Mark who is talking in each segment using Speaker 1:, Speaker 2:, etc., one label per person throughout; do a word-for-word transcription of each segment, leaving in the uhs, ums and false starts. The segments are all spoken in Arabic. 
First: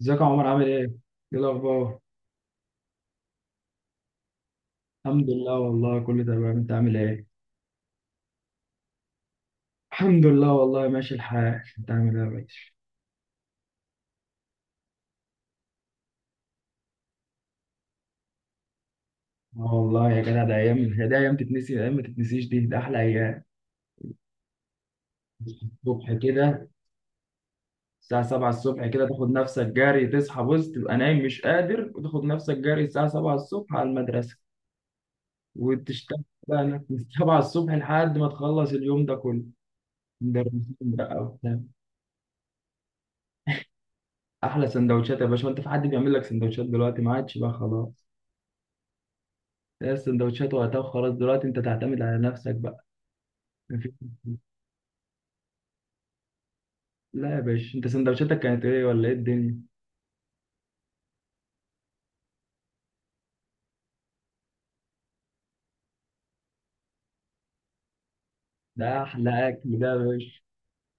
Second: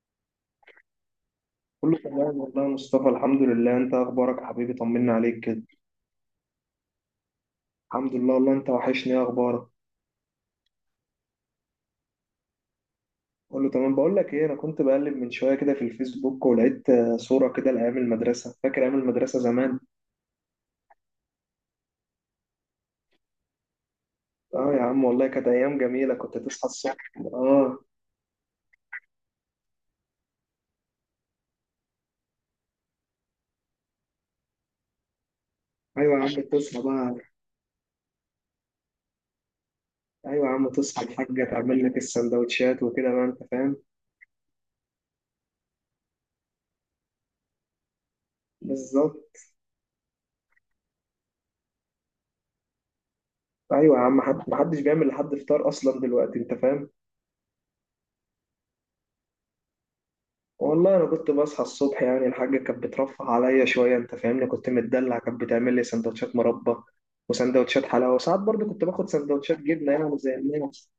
Speaker 1: ازيك يا عمر عامل ايه؟ ايه الاخبار؟
Speaker 2: كله تمام والله يا مصطفى، الحمد لله. انت اخبارك يا حبيبي؟ طمنا
Speaker 1: الحمد
Speaker 2: عليك
Speaker 1: لله
Speaker 2: كده.
Speaker 1: والله كله تمام انت عامل ايه؟
Speaker 2: الحمد لله والله. انت وحشني، ايه اخبارك؟
Speaker 1: الحمد لله والله ماشي الحال انت عامل ايه يا باشا؟
Speaker 2: كله تمام. بقول لك ايه، انا كنت بقلب من شويه كده في الفيسبوك، ولقيت آه، صوره كده لايام المدرسه. فاكر ايام المدرسه
Speaker 1: اه
Speaker 2: زمان؟
Speaker 1: والله يا جدع ده ايام، هي ده ايام تتنسي؟ ايام ما تتنسيش دي، ده احلى ايام.
Speaker 2: اه يا عم والله كانت ايام
Speaker 1: الصبح
Speaker 2: جميله، كنت
Speaker 1: كده
Speaker 2: تصحى الصبح اه.
Speaker 1: الساعة السابعة الصبح كده تاخد نفسك جري، تصحى بص تبقى نايم مش قادر وتاخد نفسك جري الساعة السابعة الصبح على المدرسة،
Speaker 2: ايوه
Speaker 1: وتشتغل
Speaker 2: يا عم
Speaker 1: بقى
Speaker 2: تصحى
Speaker 1: هناك من
Speaker 2: بقى.
Speaker 1: السابعة الصبح لحد ما تخلص اليوم ده كله.
Speaker 2: ايوه يا عم،
Speaker 1: مدرسين
Speaker 2: تصحى
Speaker 1: بقى
Speaker 2: الحاجه
Speaker 1: وبتاع.
Speaker 2: تعمل لك السندوتشات وكده بقى، انت فاهم.
Speaker 1: احلى سندوتشات يا باشا، وانت في حد بيعمل لك سندوتشات دلوقتي؟ ما عادش بقى خلاص.
Speaker 2: بالظبط.
Speaker 1: هي السندوتشات وقتها وخلاص، دلوقتي انت تعتمد على نفسك بقى. مفيش-
Speaker 2: ايوه يا عم، حد- محدش بيعمل لحد فطار اصلا دلوقتي، انت فاهم.
Speaker 1: لا يا باشا، انت سندوتشاتك كانت ايه ولا ايه الدنيا؟
Speaker 2: والله انا كنت بصحى الصبح، يعني الحاجه كانت بترفه عليا شويه، انت فاهمني، كنت متدلع، كانت بتعمل لي سندوتشات مربى وسندوتشات حلاوه، وساعات برضو كنت
Speaker 1: ده
Speaker 2: باخد
Speaker 1: احلى
Speaker 2: سندوتشات
Speaker 1: اكل ده
Speaker 2: جبنه
Speaker 1: يا
Speaker 2: يعني زي
Speaker 1: باشا.
Speaker 2: الناس.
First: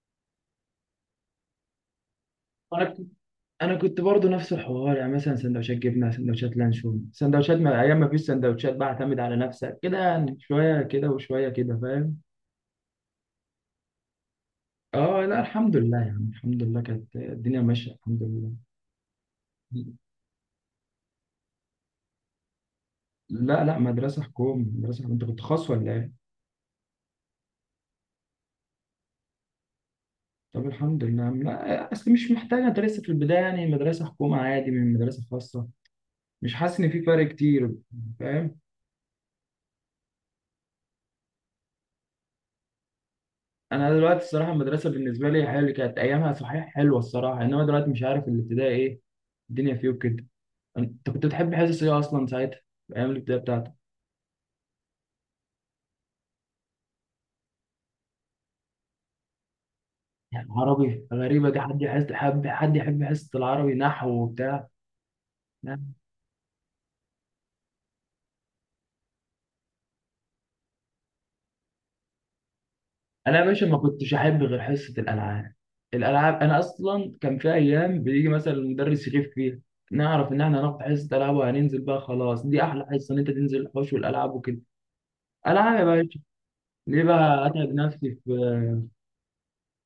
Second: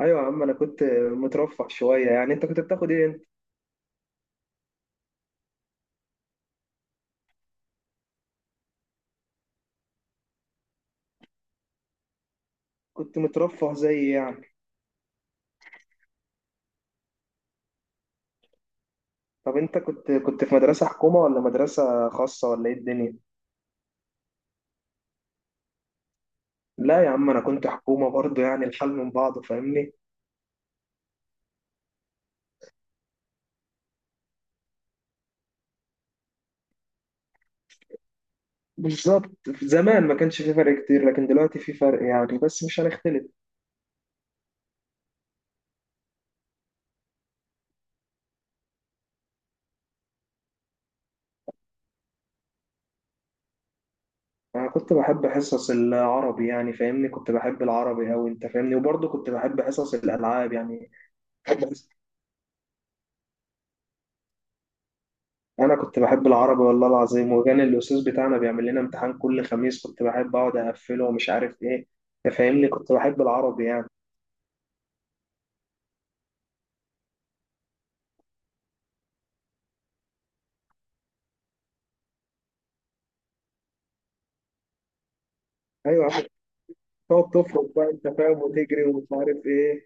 Speaker 2: ايوه يا عم انا كنت مترفه شويه يعني، انت كنت
Speaker 1: انا
Speaker 2: بتاخد ايه
Speaker 1: كنت
Speaker 2: انت؟
Speaker 1: انا كنت برضه نفس الحوار، يعني مثلا سندوتشات جبنه، سندوتشات لانشون، سندوتشات، ما ايام ما فيش سندوتشات بقى اعتمد على نفسك كده، يعني شويه كده وشويه كده، فاهم.
Speaker 2: كنت مترفه زي إيه يعني؟
Speaker 1: اه لا الحمد لله، يعني الحمد لله كانت الدنيا ماشيه الحمد لله.
Speaker 2: طب انت كنت كنت في مدرسه حكومه ولا مدرسه خاصه ولا ايه الدنيا؟
Speaker 1: لا لا، مدرسه حكومي مدرسه حكومي. انت كنت خاص ولا ايه؟
Speaker 2: لا يا عم انا كنت حكومه برضو، يعني الحال من بعضه، فاهمني.
Speaker 1: طب الحمد لله. لا اصل مش محتاجه، انت لسه في البدايه، يعني مدرسه حكومه عادي من مدرسه خاصه، مش حاسس ان في فرق كتير، فاهم.
Speaker 2: بالظبط. زمان ما كانش في فرق كتير، لكن دلوقتي في فرق يعني، بس مش هنختلف.
Speaker 1: انا دلوقتي الصراحه المدرسه بالنسبه لي حلوه، كانت ايامها صحيح حلوه الصراحه، انما دلوقتي مش عارف الابتدائي ايه الدنيا فيه وكده. انت كنت بتحب حصص ايه اصلا ساعتها، في ايام الابتدائي بتاعتك؟
Speaker 2: انا كنت بحب حصص العربي يعني، فاهمني، كنت بحب العربي أوي، انت فاهمني، وبرضه كنت بحب حصص
Speaker 1: يعني
Speaker 2: الالعاب يعني.
Speaker 1: عربي غريبه دي،
Speaker 2: بحب
Speaker 1: حد
Speaker 2: حص-
Speaker 1: يحس حب، حد يحب حصه العربي نحو وبتاع؟
Speaker 2: انا كنت بحب العربي والله العظيم، وكان الاستاذ بتاعنا بيعمل لنا امتحان كل خميس، كنت بحب اقعد اقفله ومش عارف ايه. انت فاهمني، كنت بحب
Speaker 1: انا يا باشا
Speaker 2: العربي
Speaker 1: ما
Speaker 2: يعني.
Speaker 1: كنتش احب غير حصه الالعاب. الالعاب، انا اصلا كان في ايام بيجي مثلا المدرس يغيب فيها، نعرف ان احنا هناخد حصه العاب وهننزل بقى، خلاص دي احلى حصه ان انت تنزل الحوش والالعاب وكده. العاب يا
Speaker 2: ايوه يا
Speaker 1: باشا.
Speaker 2: عم،
Speaker 1: ليه
Speaker 2: تقعد
Speaker 1: بقى
Speaker 2: تفرق
Speaker 1: اتعب
Speaker 2: بقى انت
Speaker 1: نفسي
Speaker 2: فاهم، وتجري
Speaker 1: في؟
Speaker 2: ومش عارف ايه.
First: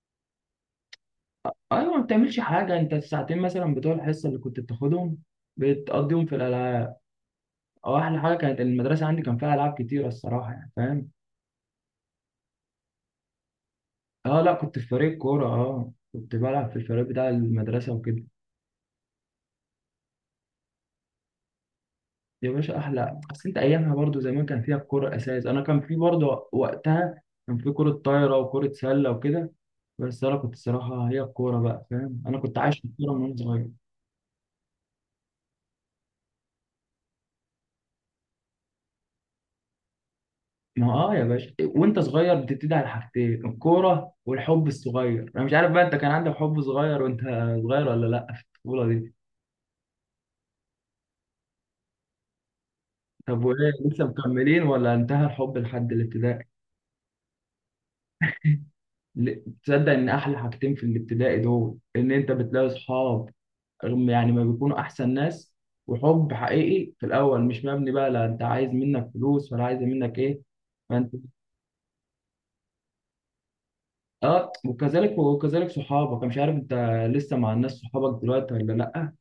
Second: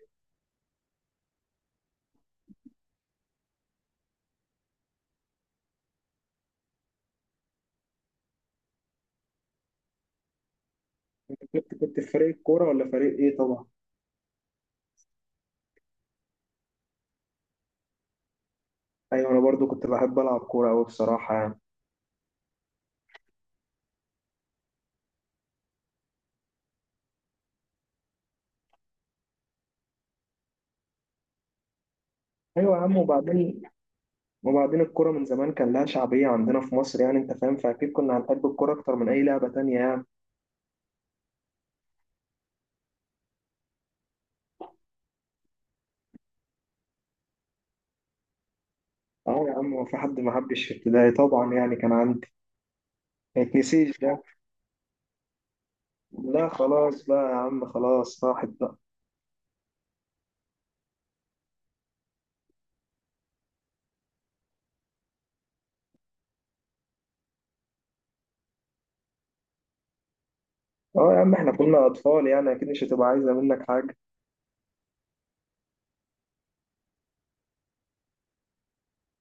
Speaker 1: آه، ايوه ما بتعملش حاجه انت، الساعتين مثلا بتوع الحصه اللي كنت بتاخدهم بتقضيهم في الالعاب. اه احلى حاجه، كانت المدرسه عندي كان فيها العاب كتيره الصراحه، يعني فاهم.
Speaker 2: انت كنت كنت في فريق كوره ولا فريق ايه طبعا؟
Speaker 1: اه لا، كنت في فريق كوره، اه كنت بلعب في الفريق بتاع المدرسه وكده.
Speaker 2: ايوه انا برضه كنت بحب العب كوره أوي بصراحه يعني.
Speaker 1: يا باشا احلى، اصل انت ايامها برضو زمان كان فيها الكوره اساس، انا كان في برضو وقتها كان في كوره طايره وكوره سله وكده، بس انا كنت صراحه هي الكوره بقى، فاهم انا كنت
Speaker 2: ايوه
Speaker 1: عايش
Speaker 2: يا
Speaker 1: في
Speaker 2: عم
Speaker 1: الكوره من وانا
Speaker 2: وبعدين،
Speaker 1: صغير.
Speaker 2: وبعدين الكرة من زمان كان لها شعبية عندنا في مصر، يعني أنت فاهم، فأكيد كنا هنحب الكرة أكتر من أي لعبة تانية يعني.
Speaker 1: ما هو اه يا باشا، وانت صغير بتبتدي على حاجتين: الكوره والحب الصغير. انا مش عارف بقى، انت كان عندك حب صغير وانت صغير ولا لا في الطفوله دي؟
Speaker 2: أه يا عم، هو في حد ما حبش في ابتدائي طبعا، يعني كان عندي. ما
Speaker 1: طب وايه،
Speaker 2: يتنسيش
Speaker 1: لسه
Speaker 2: ده.
Speaker 1: مكملين ولا انتهى الحب لحد الابتدائي؟
Speaker 2: لا خلاص بقى يا عم، خلاص راحت بقى.
Speaker 1: ل- تصدق ان احلى حاجتين في الابتدائي دول، ان انت بتلاقي اصحاب هم يعني ما بيكونوا احسن ناس، وحب حقيقي في الاول مش مبني بقى لا انت عايز منك فلوس ولا عايز منك ايه،
Speaker 2: أه
Speaker 1: فانت.
Speaker 2: يا عم، إحنا كنا أطفال يعني، أكيد مش هتبقى عايزة منك حاجة.
Speaker 1: اه وكذلك وكذلك صحابك، أنا مش عارف انت لسه مع الناس صحابك دلوقتي ولا لا.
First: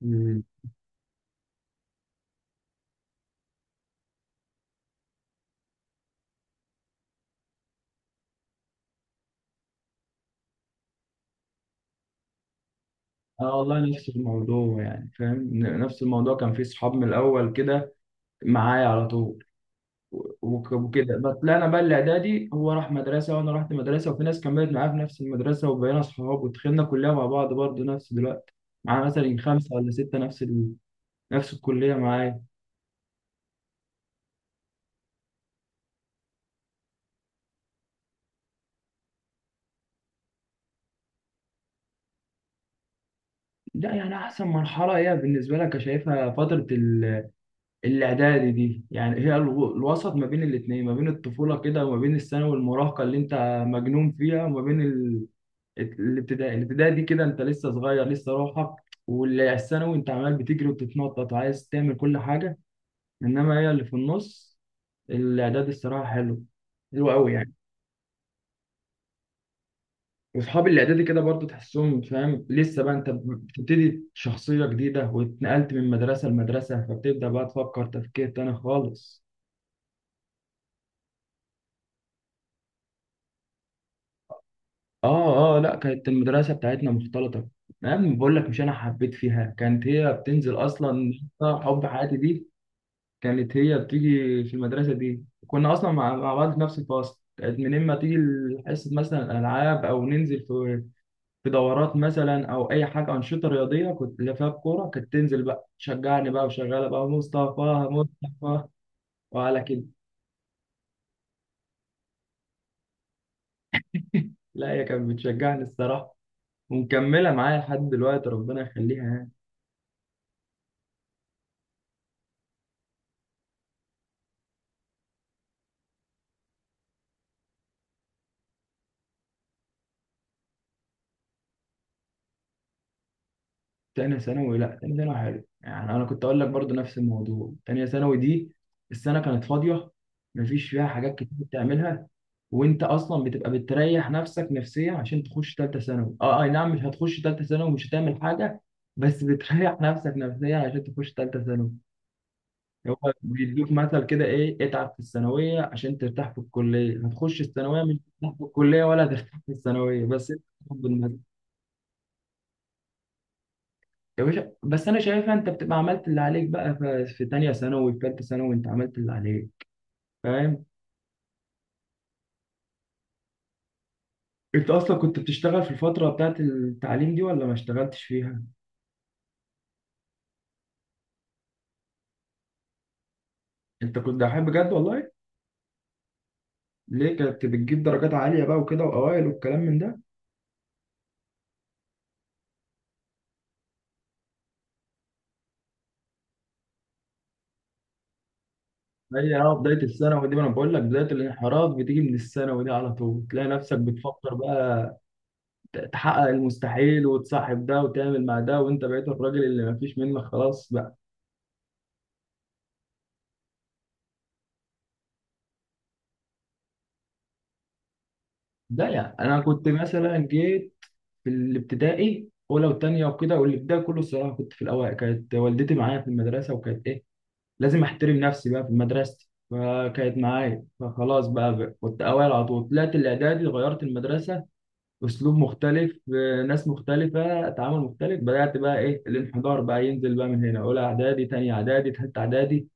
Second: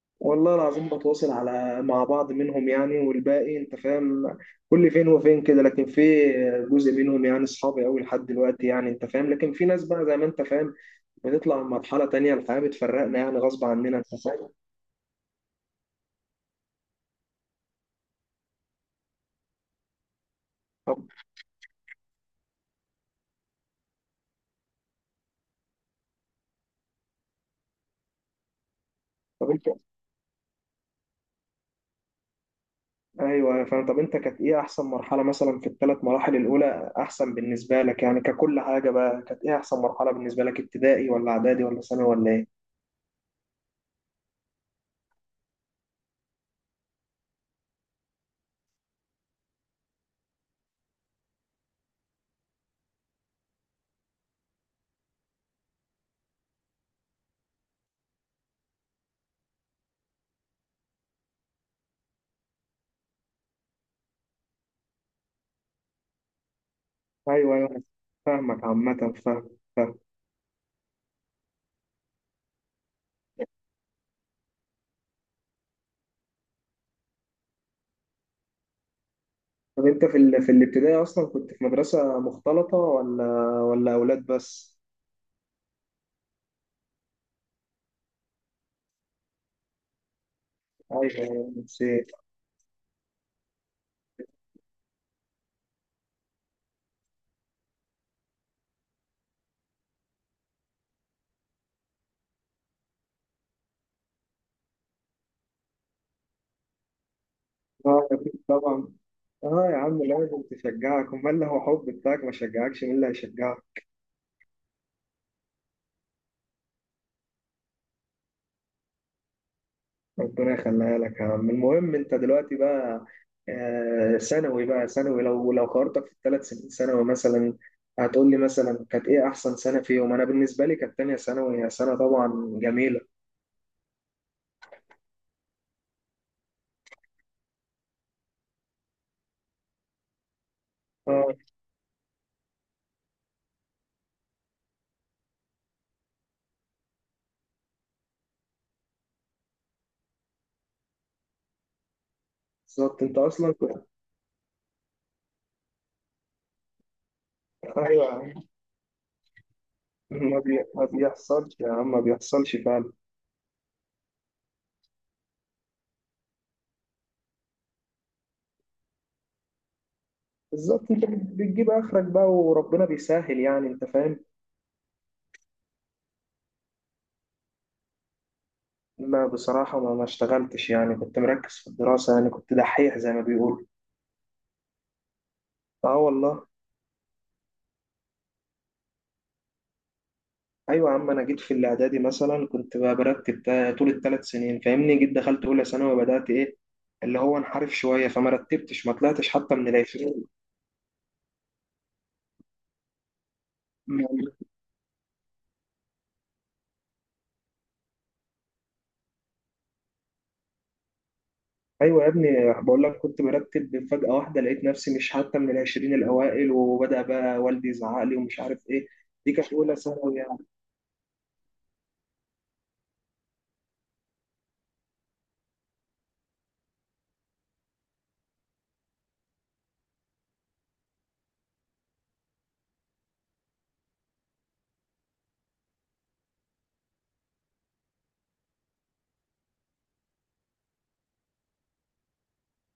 Speaker 1: مم.
Speaker 2: والله العظيم بتواصل على مع بعض منهم يعني، والباقي أنت فاهم، كل فين وفين كده، لكن في جزء منهم يعني أصحابي أوي لحد دلوقتي يعني، أنت فاهم، لكن في ناس بقى زي ما أنت فاهم، بنطلع من مرحلة تانية، الحياة بتفرقنا يعني
Speaker 1: اه
Speaker 2: غصب
Speaker 1: والله
Speaker 2: عننا، انت
Speaker 1: نفس
Speaker 2: فاهم.
Speaker 1: الموضوع، يعني فاهم، ن- نفس الموضوع كان في صحاب من الاول كده معايا على طول و- وك-
Speaker 2: طب
Speaker 1: وكده. بس لا انا بقى الاعدادي هو راح مدرسه وانا رحت مدرسه، وفي ناس كملت معايا في نفس المدرسه وبقينا صحاب، ودخلنا كليه مع بعض برضه، نفس دلوقتي معانا مثلا
Speaker 2: طب انت
Speaker 1: خمسه ولا سته نفس نفس الكلية معايا.
Speaker 2: ايوه انا فاهم. طب انت، كانت ايه احسن مرحلة مثلا في الثلاث مراحل الاولى احسن بالنسبة لك يعني، ككل حاجة بقى كانت ايه احسن مرحلة بالنسبة لك، ابتدائي ولا اعدادي ولا ثانوي ولا ايه؟
Speaker 1: لا يعني أحسن مرحلة هي بالنسبة لك شايفها فترة ال- الإعدادي دي، يعني هي الو- الوسط ما بين الاتنين، ما بين الطفولة كده وما بين الثانوي والمراهقة اللي أنت مجنون فيها، وما بين ال- الابتدائي. الابتدائي دي كده أنت لسه صغير لسه روحك، والثانوي أنت عمال بتجري وبتتنطط وعايز تعمل كل حاجة، إنما هي اللي في النص، الإعدادي الصراحة حلو، حلو أوي يعني.
Speaker 2: ايوه ايوه أنا فاهمك، عامة فاهم فاهم.
Speaker 1: واصحاب الاعدادي كده برضو تحسهم، فاهم لسه بقى انت بتبتدي شخصيه جديده، واتنقلت من مدرسه لمدرسه فبتبدا بقى تفكر تفكير تاني خالص.
Speaker 2: طب انت في ال... في الابتدائي اصلا كنت في مدرسة مختلطة، ولا ولا اولاد بس؟
Speaker 1: اه اه لا، كانت المدرسه بتاعتنا مختلطه. انا بقول لك، مش انا حبيت فيها كانت هي بتنزل
Speaker 2: ايوه
Speaker 1: اصلا،
Speaker 2: أيوة،
Speaker 1: حب
Speaker 2: نسيت.
Speaker 1: حياتي دي كانت هي بتيجي في المدرسه دي، كنا اصلا مع مع بعض في نفس الفصل، كانت من اما تيجي حصه مثلا العاب او ننزل في في دورات مثلا او اي حاجه انشطه رياضيه، كنت اللي فيها الكوره، كانت تنزل بقى تشجعني بقى وشغاله بقى: مصطفى،
Speaker 2: اه أكيد
Speaker 1: مصطفى،
Speaker 2: طبعا.
Speaker 1: وعلى
Speaker 2: اه يا
Speaker 1: كده.
Speaker 2: عم لازم تشجعك، امال لو حب بتاعك ما شجعكش مين اللي هيشجعك.
Speaker 1: لا هي كانت بتشجعني الصراحه، ومكمله معايا لحد دلوقتي، ربنا يخليها يعني.
Speaker 2: ربنا يخليها لك يا عم. المهم انت دلوقتي بقى آه، ثانوي بقى. ثانوي، لو لو قارنتك في الثلاث سنين ثانوي مثلا، هتقول لي مثلا كانت ايه احسن سنه فيهم؟ انا بالنسبه لي كانت تانية ثانوي، هي سنه طبعا جميله.
Speaker 1: تانية ثانوي، لا تانية ثانوي حلو، يعني انا كنت اقول لك برضو نفس الموضوع، تانية ثانوي دي السنة كانت فاضية، مفيش فيها حاجات كتير
Speaker 2: اه
Speaker 1: بتعملها، وانت اصلا بتبقى بتريح نفسك نفسيا عشان تخش تالتة ثانوي. اه آه، اي نعم، مش هتخش تالتة ثانوي ومش هتعمل حاجة، بس بتريح نفسك نفسيا عشان تخش تالتة ثانوي. هو
Speaker 2: بالظبط. انت اصلا
Speaker 1: بيدوك
Speaker 2: كنت.
Speaker 1: مثل كده: ايه، اتعب في الثانوية عشان ترتاح في الكلية؟ هتخش الثانوية مش
Speaker 2: ايوه يا
Speaker 1: هترتاح في
Speaker 2: عم.
Speaker 1: الكلية، ولا هترتاح في الثانوية بس.
Speaker 2: ما بي- ما بيحصلش يا عم، ما بيحصلش فعلا.
Speaker 1: يا باشا بس انا شايفها انت بتبقى عملت اللي عليك بقى، ف- في تانية ثانوي في تالتة ثانوي انت عملت اللي عليك، فاهم.
Speaker 2: بالظبط. انت بتجيب اخرك بقى وربنا بيسهل يعني، انت فاهم.
Speaker 1: انت اصلا كنت بتشتغل في الفترة بتاعت التعليم دي ولا ما اشتغلتش فيها؟
Speaker 2: ما بصراحه ما ما اشتغلتش يعني، كنت مركز في الدراسه يعني، كنت دحيح زي ما بيقولوا.
Speaker 1: انت كنت دحيح بجد والله؟
Speaker 2: اه والله.
Speaker 1: ليه كنت بتجيب درجات عالية بقى وكده، واوائل والكلام من ده؟
Speaker 2: ايوه يا عم، انا جيت في الاعدادي مثلا كنت بقى برتب تا- طول الثلاث سنين فاهمني، جيت دخلت اولى ثانوي وبدات ايه، اللي هو انحرف شويه، فما رتبتش، ما طلعتش
Speaker 1: هي اه
Speaker 2: حتى من
Speaker 1: بداية
Speaker 2: العشرين.
Speaker 1: الثانوي دي، ما انا بقول لك بداية الانحراف بتيجي من الثانوي دي، على طول تلاقي نفسك بتفكر
Speaker 2: م-
Speaker 1: بقى ت- تحقق المستحيل، وتصاحب ده وتعمل مع ده، وانت بقيت الراجل اللي ما فيش منك خلاص بقى.
Speaker 2: ايوه يا ابني، بقول لك كنت برتب، فجاه واحده لقيت نفسي مش حتى من العشرين الاوائل، وبدا بقى والدي يزعق لي ومش عارف
Speaker 1: ده
Speaker 2: ايه.
Speaker 1: يعني
Speaker 2: دي
Speaker 1: انا
Speaker 2: كانت
Speaker 1: كنت
Speaker 2: اولى ثانوي
Speaker 1: مثلا
Speaker 2: يعني.
Speaker 1: جيت في الابتدائي اولى وثانيه وكده، والابتدائي كله الصراحه كنت في الاوائل، كانت والدتي معايا في المدرسه وكانت ايه لازم احترم نفسي بقى في مدرستي، فكانت معايا فخلاص بقى, بقى كنت اوائل على طول. طلعت الاعدادي غيرت المدرسه، اسلوب مختلف، آه، ناس مختلفه، تعامل مختلف، بدات بقى ايه الانحدار بقى ينزل بقى من هنا، اولى اعدادي، ثانيه اعدادي، ثالثه اعدادي،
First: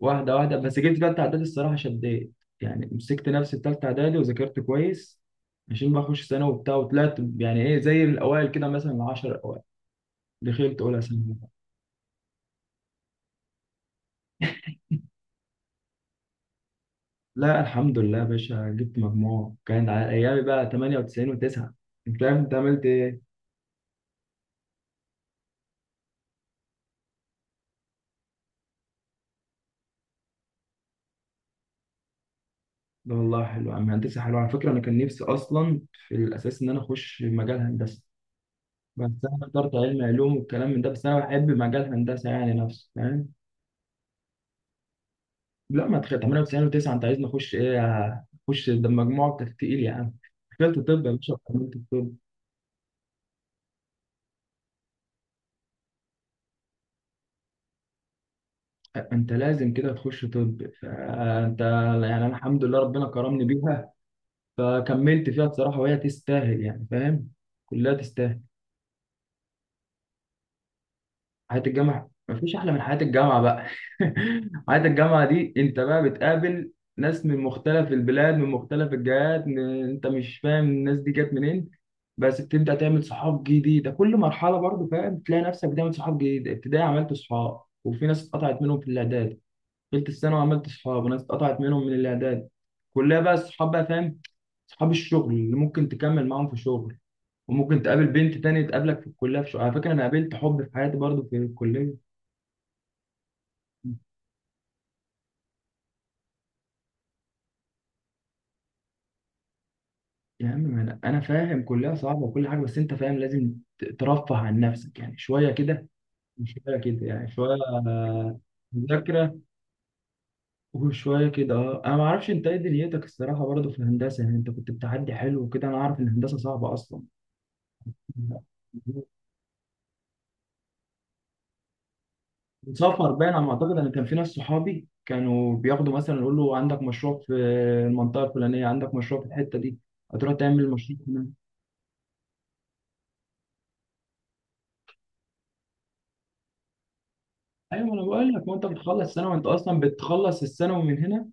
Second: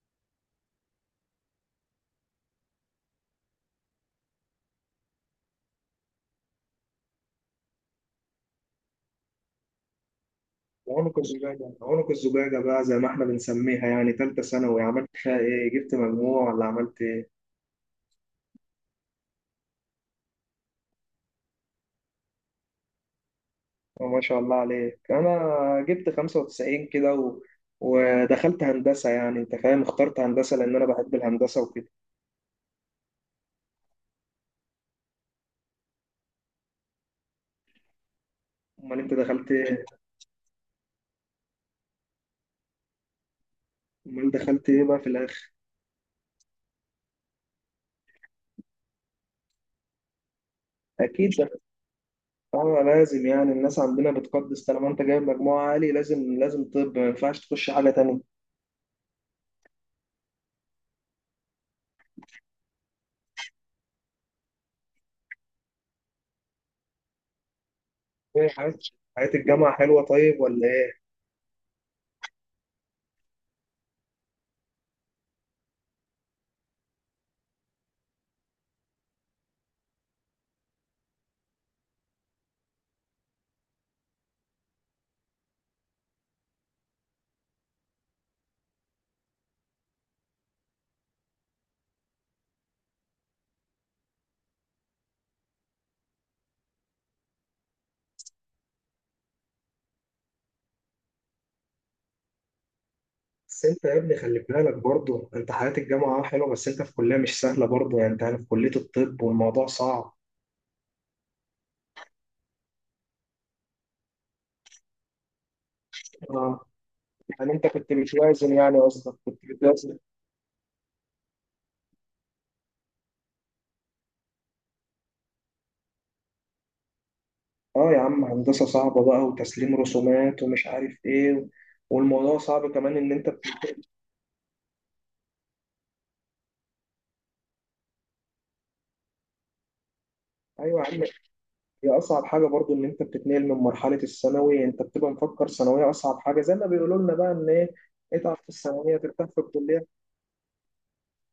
Speaker 1: واحدة واحدة. بس جبت تالتة إعدادي الصراحة شديت، يعني مسكت نفسي في تالتة إعدادي وذاكرت كويس عشان بقى أخش ثانوي وبتاع، وطلعت يعني إيه زي الأوائل كده مثلا العشر الأوائل، دخلت أولى
Speaker 2: عنق
Speaker 1: ثانوي.
Speaker 2: الزجاجه عنق الزجاجه بقى زي ما احنا بنسميها يعني. ثالثه ثانوي عملت فيها ايه؟ جبت مجموع ولا عملت؟
Speaker 1: لا الحمد لله يا باشا، جبت مجموع كان على أيامي بقى ثمانية وتسعين و9. أنت فاهم، أنت عملت إيه؟
Speaker 2: ما شاء الله عليك. انا جبت خمسة وتسعين كده و... ودخلت هندسه يعني، انت فاهم، اخترت هندسه لان انا بحب الهندسه وكده.
Speaker 1: لا والله حلو يا عم، هندسة حلوة على فكرة، أنا كان نفسي أصلا في الأساس إن أنا أخش مجال هندسة،
Speaker 2: امال
Speaker 1: بس
Speaker 2: انت
Speaker 1: أنا
Speaker 2: دخلت
Speaker 1: اخترت
Speaker 2: ايه؟
Speaker 1: علم علوم والكلام من ده، بس أنا بحب مجال هندسة يعني نفسه، فاهم.
Speaker 2: امال دخلت ايه بقى في الاخر؟
Speaker 1: لا ما تخيل، ثمانية وتسعين و9 انت عايزني اخش ايه؟ اخش ده مجموعك تقيل يا عم، دخلت طب يا
Speaker 2: اكيد
Speaker 1: باشا
Speaker 2: دخلت.
Speaker 1: وكملت الطب.
Speaker 2: اه لازم يعني، الناس عندنا بتقدس طالما انت جايب مجموعه عالي، لازم لازم طب ما ينفعش تخش حاجه تانية.
Speaker 1: انت لازم كده تخش طب، فانت يعني انا الحمد لله ربنا كرمني بيها، فكملت فيها بصراحه وهي تستاهل يعني، فاهم كلها تستاهل.
Speaker 2: ايه حياه، حياه الجامعه حلوه طيب ولا ايه؟
Speaker 1: حياة الجامعة مفيش أحلى من حياة الجامعة بقى. حياة الجامعة دي أنت بقى بتقابل ناس من مختلف البلاد، من مختلف الجهات، من... أنت مش فاهم الناس دي جت منين. بس بتبدأ تعمل صحاب جديدة كل مرحلة برضو، فاهم تلاقي نفسك بتعمل صحاب جديدة، ابتدائي عملت صحاب وفي ناس اتقطعت منهم في الإعداد، تالتة ثانوي عملت صحاب وناس اتقطعت منهم من الإعداد، كلها بقى الصحاب بقى فاهم، صحاب الشغل اللي ممكن تكمل معاهم في الشغل، وممكن تقابل بنت تانية تقابلك في الكلية في شغل. على فكرة أنا قابلت حب في حياتي برضو في الكلية.
Speaker 2: بس انت
Speaker 1: يا
Speaker 2: يا ابني خلي بالك برضه، انت حياه الجامعه اه حلوه، بس انت في كليه مش سهله برضه يعني، انت في كليه الطب والموضوع صعب.
Speaker 1: عم ما انا أنا فاهم كلها صعبه وكل حاجه، بس انت فاهم لازم ت- ترفه عن نفسك يعني شويه كده وشويه كده، يعني
Speaker 2: يعني
Speaker 1: شويه
Speaker 2: انت كنت
Speaker 1: آه،
Speaker 2: بتوازن يعني، قصدك
Speaker 1: مذاكره
Speaker 2: كنت بتوازن.
Speaker 1: وشويه كده. اه انا ما اعرفش انت ايه دنيتك الصراحه برضه في الهندسه، يعني انت كنت بتعدي حلو وكده، انا عارف ان الهندسه صعبه اصلا،
Speaker 2: اه يا عم، هندسة صعبة بقى وتسليم رسومات ومش عارف ايه و... والموضوع صعب كمان
Speaker 1: سفر
Speaker 2: ان انت
Speaker 1: باين
Speaker 2: بت...
Speaker 1: على ما اعتقد، انا كان في ناس صحابي كانوا بياخدوا مثلا، يقول له عندك مشروع في المنطقه الفلانيه، عندك مشروع في الحته دي، هتروح تعمل
Speaker 2: ايوه يا
Speaker 1: مشروع
Speaker 2: عم.
Speaker 1: هنا.
Speaker 2: هي اصعب حاجة برضو ان انت بتتنقل من مرحلة الثانوي، انت بتبقى مفكر ثانوية اصعب حاجة زي ما بيقولوا لنا بقى، ان ايه،
Speaker 1: ايوه انا بقول
Speaker 2: اتعب
Speaker 1: لك،
Speaker 2: في
Speaker 1: وانت
Speaker 2: الثانوية
Speaker 1: بتخلص
Speaker 2: ترتاح
Speaker 1: سنه
Speaker 2: في
Speaker 1: وانت اصلا
Speaker 2: الكلية.
Speaker 1: بتخلص الثانوي من هنا،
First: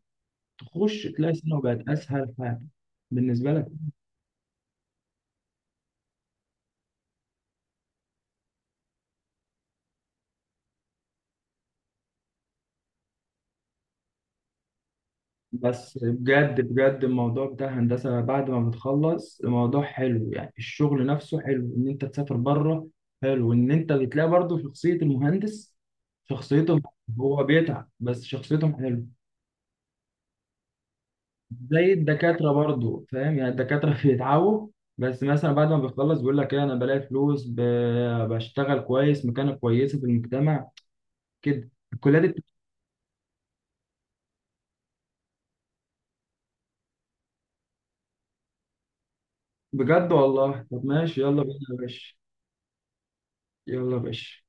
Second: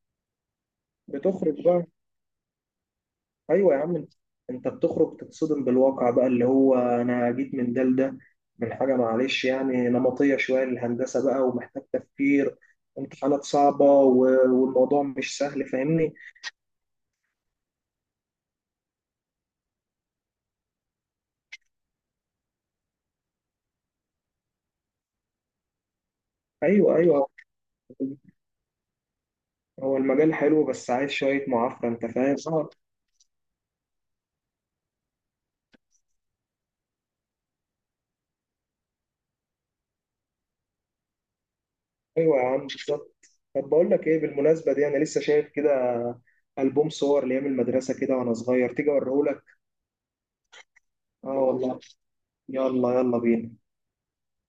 Speaker 1: تخش تلاقي السينما
Speaker 2: بتخرج بقى.
Speaker 1: بقت اسهل حاجه بالنسبه لك.
Speaker 2: ايوه يا عم انت. أنت بتخرج تتصدم بالواقع بقى، اللي هو انا جيت من ده لده، من حاجه معلش يعني نمطيه شويه للهندسه بقى ومحتاج تفكير، امتحانات صعبه و- والموضوع مش سهل
Speaker 1: بس
Speaker 2: فاهمني.
Speaker 1: بجد بجد، الموضوع بتاع الهندسه بعد ما بتخلص الموضوع حلو يعني، الشغل نفسه حلو ان انت تسافر بره، حلو ان انت بتلاقي برضه شخصيه المهندس، شخصيتهم،
Speaker 2: ايوه ايوه
Speaker 1: هو بيتعب بس شخصيتهم حلو.
Speaker 2: هو المجال حلو بس عايز شويه معافره،
Speaker 1: زي
Speaker 2: انت فاهم
Speaker 1: الدكاتره
Speaker 2: اه.
Speaker 1: برضه فاهم، يعني الدكاتره بيتعبوا، بس مثلا بعد ما بيخلص بيقول لك ايه، انا بلاقي فلوس، ب- بشتغل كويس، مكانه كويسه في المجتمع، كده الكليات.
Speaker 2: ايوه يا عم بالظبط. طب بقول لك ايه، بالمناسبه دي انا لسه شايف كده البوم صور لايام المدرسه كده وانا صغير، تيجي اوريهولك؟
Speaker 1: بجد والله، طب ماشي
Speaker 2: اه
Speaker 1: يلا بينا يا
Speaker 2: والله.
Speaker 1: باشا.
Speaker 2: يلا يلا بينا.
Speaker 1: يلا يا باشا.